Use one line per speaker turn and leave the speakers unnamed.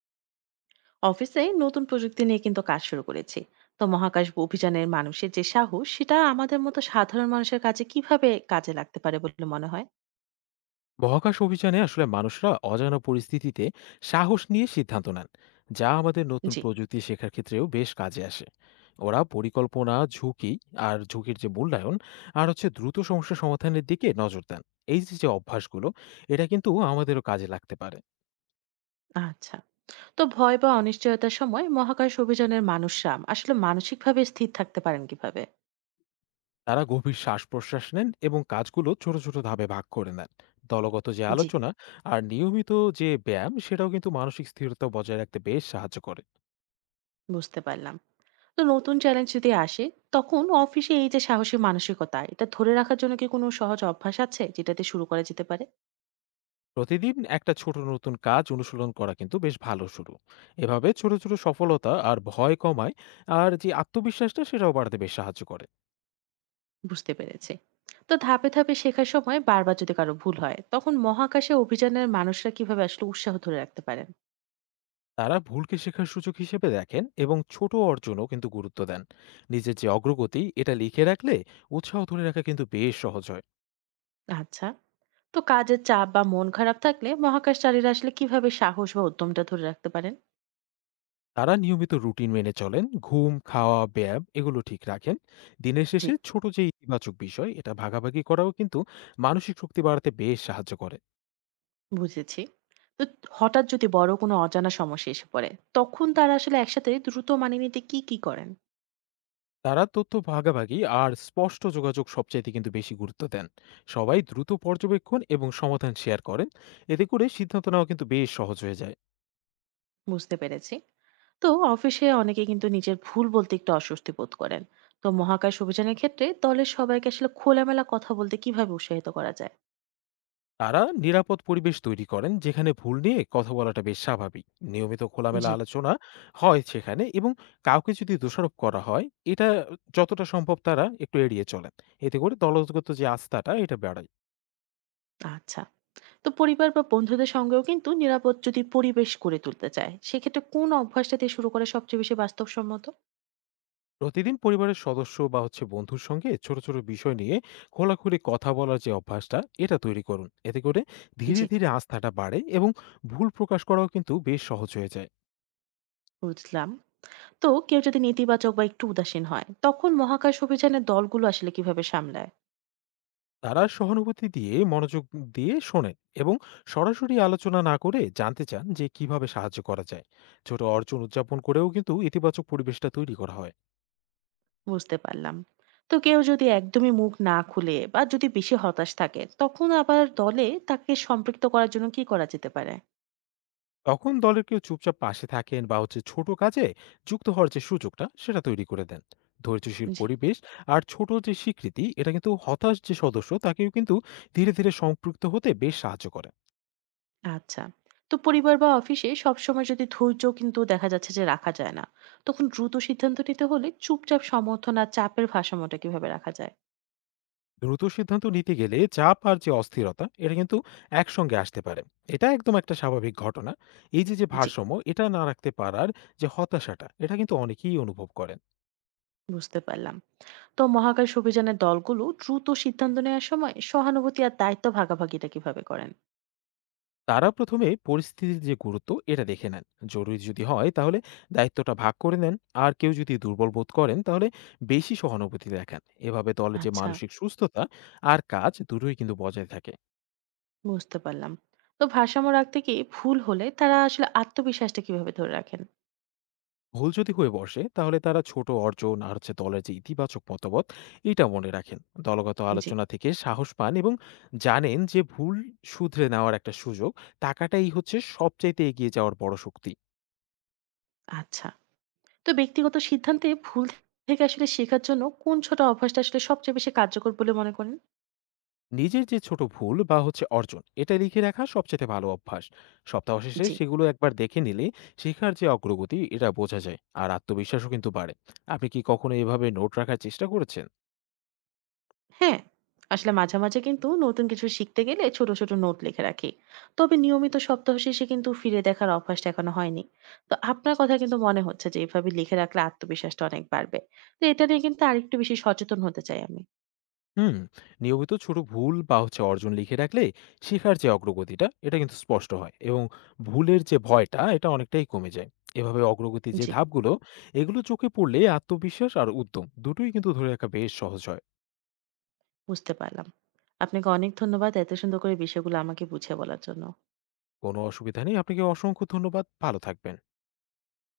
অফিসে নতুন প্রযুক্তি নিয়ে কিন্তু কাজ শুরু করেছি। তো মহাকাশ অভিযানের মানুষের যে সাহস সেটা আমাদের মতো সাধারণ মানুষের কাছে কিভাবে কাজে লাগতে পারে বলে মনে হয়?
মহাকাশ অভিযানে আসলে মানুষরা অজানা পরিস্থিতিতে সাহস নিয়ে সিদ্ধান্ত নেন, যা আমাদের নতুন
জি।
প্রযুক্তি শেখার ক্ষেত্রেও বেশ কাজে আসে। ওরা পরিকল্পনা, ঝুঁকি আর ঝুঁকির যে মূল্যায়ন আর দ্রুত সমস্যা সমাধানের দিকে নজর দেন। এই যে যে অভ্যাসগুলো, এটা কিন্তু আমাদেরও কাজে লাগতে পারে।
আচ্ছা। তো ভয় বা অনিশ্চয়তার সময় মহাকাশ অভিযানের মানুষরা আসলে মানসিকভাবে স্থির থাকতে পারেন কিভাবে?
তারা গভীর শ্বাস প্রশ্বাস নেন এবং কাজগুলো ছোট ছোট ধাপে ভাগ করে নেন। দলগত যে
জি।
আলোচনা আর নিয়মিত যে ব্যায়াম, সেটাও কিন্তু মানসিক স্থিরতা বজায় রাখতে বেশ সাহায্য করে।
বুঝতে পারলাম। তো নতুন চ্যালেঞ্জ যদি আসে, তখন অফিসে এই যে সাহসী মানসিকতা এটা ধরে রাখার জন্য কি কোনো সহজ অভ্যাস আছে যেটাতে শুরু করা যেতে পারে?
প্রতিদিন একটা ছোট নতুন কাজ অনুশীলন করা কিন্তু বেশ ভালো শুরু। এভাবে ছোট ছোট সফলতা আর ভয় কমায়, আর যে আত্মবিশ্বাসটা সেটাও বাড়তে বেশ সাহায্য করে।
বুঝতে পেরেছি। তো ধাপে ধাপে শেখার সময় বারবার যদি কারো ভুল হয় তখন মহাকাশে অভিযানের মানুষরা কিভাবে আসলে উৎসাহ ধরে রাখতে পারেন?
তারা ভুলকে শেখার সুযোগ হিসেবে দেখেন এবং ছোট অর্জনও কিন্তু গুরুত্ব দেন। নিজের যে অগ্রগতি এটা লিখে রাখলে উৎসাহ ধরে রাখা কিন্তু বেশ সহজ হয়।
আচ্ছা। তো কাজের চাপ বা মন খারাপ থাকলে মহাকাশচারীরা আসলে কিভাবে সাহস বা উদ্যমটা ধরে রাখতে পারেন?
তারা নিয়মিত রুটিন মেনে চলেন, ঘুম, খাওয়া, ব্যায়াম এগুলো ঠিক রাখেন। দিনের
জি।
শেষে ছোট যে ইতিবাচক বিষয় এটা ভাগাভাগি করাও কিন্তু মানসিক শক্তি বাড়াতে বেশ সাহায্য করে।
বুঝেছি। তো হঠাৎ যদি বড় কোনো অজানা সমস্যা এসে পড়ে, তখন তারা আসলে একসাথে দ্রুত মানিয়ে নিতে কি কি করেন?
তারা তথ্য ভাগাভাগি আর স্পষ্ট যোগাযোগ সবচাইতে কিন্তু বেশি গুরুত্ব দেন। সবাই দ্রুত পর্যবেক্ষণ এবং সমাধান শেয়ার করেন, এতে করে সিদ্ধান্ত নেওয়া কিন্তু বেশ সহজ হয়ে যায়।
বুঝতে পেরেছি। তো অফিসে অনেকে কিন্তু নিজের ভুল বলতে একটু অস্বস্তি বোধ করেন। তো মহাকাশ অভিযানের ক্ষেত্রে দলের সবাইকে আসলে খোলামেলা কথা বলতে কিভাবে উৎসাহিত করা যায়?
তারা নিরাপদ পরিবেশ তৈরি করেন, যেখানে ভুল নিয়ে কথা বলাটা বেশ স্বাভাবিক। নিয়মিত খোলামেলা
জি।
আলোচনা হয় সেখানে, এবং কাউকে যদি দোষারোপ করা হয়, এটা যতটা সম্ভব তারা একটু এড়িয়ে চলেন। এতে করে দলগত যে আস্থাটা এটা বাড়ে।
আচ্ছা। তো পরিবার বা বন্ধুদের সঙ্গেও কিন্তু নিরাপদ যদি পরিবেশ গড়ে তুলতে চায় সেক্ষেত্রে কোন অভ্যাসটা দিয়ে শুরু করা সবচেয়ে বেশি বাস্তবসম্মত?
প্রতিদিন পরিবারের সদস্য বা বন্ধুর সঙ্গে ছোট ছোট বিষয় নিয়ে খোলাখুলি কথা বলার যে অভ্যাসটা, এটা তৈরি করুন। এতে করে ধীরে
জি।
ধীরে আস্থাটা বাড়ে এবং ভুল প্রকাশ করাও কিন্তু বেশ সহজ হয়ে যায়।
বুঝলাম। তো কেউ যদি নেতিবাচক বা একটু উদাসীন হয় তখন মহাকাশ অভিযানের দলগুলো আসলে কিভাবে সামলায়?
তারা সহানুভূতি দিয়ে মনোযোগ দিয়ে শোনেন এবং সরাসরি আলোচনা না করে জানতে চান যে কিভাবে সাহায্য করা যায়। ছোট অর্জন উদযাপন করেও কিন্তু ইতিবাচক পরিবেশটা তৈরি করা হয়।
বুঝতে পারলাম। তো কেউ যদি একদমই মুখ না খুলে বা যদি বেশি হতাশ থাকে, তখন আবার দলে তাকে সম্পৃক্ত করার জন্য কি করা যেতে পারে?
তখন দলের কেউ চুপচাপ পাশে থাকেন বা ছোট কাজে যুক্ত হওয়ার যে সুযোগটা সেটা তৈরি করে দেন। ধৈর্যশীল
জি,
পরিবেশ আর ছোট যে স্বীকৃতি, এটা কিন্তু হতাশ যে সদস্য তাকেও কিন্তু ধীরে ধীরে সম্পৃক্ত হতে বেশ সাহায্য করে।
আচ্ছা। তো পরিবার বা অফিসে সবসময় যদি ধৈর্য কিন্তু দেখা যাচ্ছে যে রাখা যায় না, তখন দ্রুত সিদ্ধান্ত নিতে হলে চুপচাপ সমর্থন আর চাপের ভারসাম্যটা কিভাবে রাখা যায়?
দ্রুত সিদ্ধান্ত নিতে গেলে চাপ আর যে অস্থিরতা এটা কিন্তু একসঙ্গে আসতে পারে। এটা একদম একটা স্বাভাবিক ঘটনা। এই যে যে
জি,
ভারসাম্য এটা না রাখতে পারার যে হতাশাটা, এটা কিন্তু অনেকেই অনুভব করেন।
বুঝতে পারলাম। তো মহাকাশ অভিযানের দলগুলো দ্রুত সিদ্ধান্ত নেওয়ার সময় সহানুভূতি আর দায়িত্ব ভাগাভাগিটা কিভাবে করেন?
তারা ১ম এ পরিস্থিতির যে গুরুত্ব এটা দেখে নেন। জরুরি যদি হয় তাহলে দায়িত্বটা ভাগ করে নেন। আর কেউ যদি দুর্বল বোধ করেন তাহলে বেশি সহানুভূতি দেখান। এভাবে দলের যে
আচ্ছা।
মানসিক সুস্থতা আর কাজ দুটোই কিন্তু বজায় থাকে।
বুঝতে পারলাম। তো ভারসাম্য রাখতে গিয়ে ভুল হলে তারা আসলে আত্মবিশ্বাসটা কিভাবে ধরে রাখেন?
ভুল যদি হয়ে বসে তাহলে তারা ছোট অর্জন আর দলের যে ইতিবাচক মতামত এটা মনে রাখেন। দলগত
জি,
আলোচনা থেকে সাহস পান এবং জানেন যে ভুল শুধরে নেওয়ার একটা সুযোগ থাকাটাই হচ্ছে সবচাইতে এগিয়ে যাওয়ার বড় শক্তি।
আচ্ছা। তো ব্যক্তিগত সিদ্ধান্তে ভুল থেকে আসলে শেখার জন্য কোন ছোট অভ্যাসটা আসলে সবচেয়ে বেশি কার্যকর বলে মনে করেন?
নিজের যে ছোট ভুল বা অর্জন এটা লিখে রাখা সবচেয়ে ভালো অভ্যাস। সপ্তাহ শেষে
জি,
সেগুলো একবার দেখে নিলে শেখার যে অগ্রগতি এটা বোঝা যায় আর আত্মবিশ্বাসও কিন্তু বাড়ে। আপনি কি কখনো এভাবে নোট রাখার চেষ্টা করেছেন?
হ্যাঁ। আসলে মাঝে মাঝে কিন্তু নতুন কিছু শিখতে গেলে ছোট, ছোট নোট লিখে রাখি। তবে নিয়মিত সপ্তাহ শেষে কিন্তু ফিরে দেখার অভ্যাসটা এখনো হয়নি। তো আপনার কথা কিন্তু মনে হচ্ছে যে এভাবে লিখে রাখলে আত্মবিশ্বাসটা অনেক বাড়বে। তো এটা নিয়ে কিন্তু আরেকটু বেশি সচেতন হতে চাই আমি।
হুম। নিয়মিত ছোট ভুল বা অর্জন লিখে রাখলে শেখার যে অগ্রগতিটা এটা কিন্তু স্পষ্ট হয়, এবং ভুলের যে ভয়টা এটা অনেকটাই কমে যায়। এভাবে অগ্রগতি যে
জি।
ধাপগুলো এগুলো চোখে পড়লে আত্মবিশ্বাস আর উদ্যম দুটোই কিন্তু ধরে রাখা বেশ সহজ হয়।
বুঝতে পারলাম। আপনাকে অনেক ধন্যবাদ এত সুন্দর করে বিষয়গুলো আমাকে বুঝিয়ে বলার জন্য।
কোনো অসুবিধা নেই, আপনাকে অসংখ্য ধন্যবাদ, ভালো থাকবেন।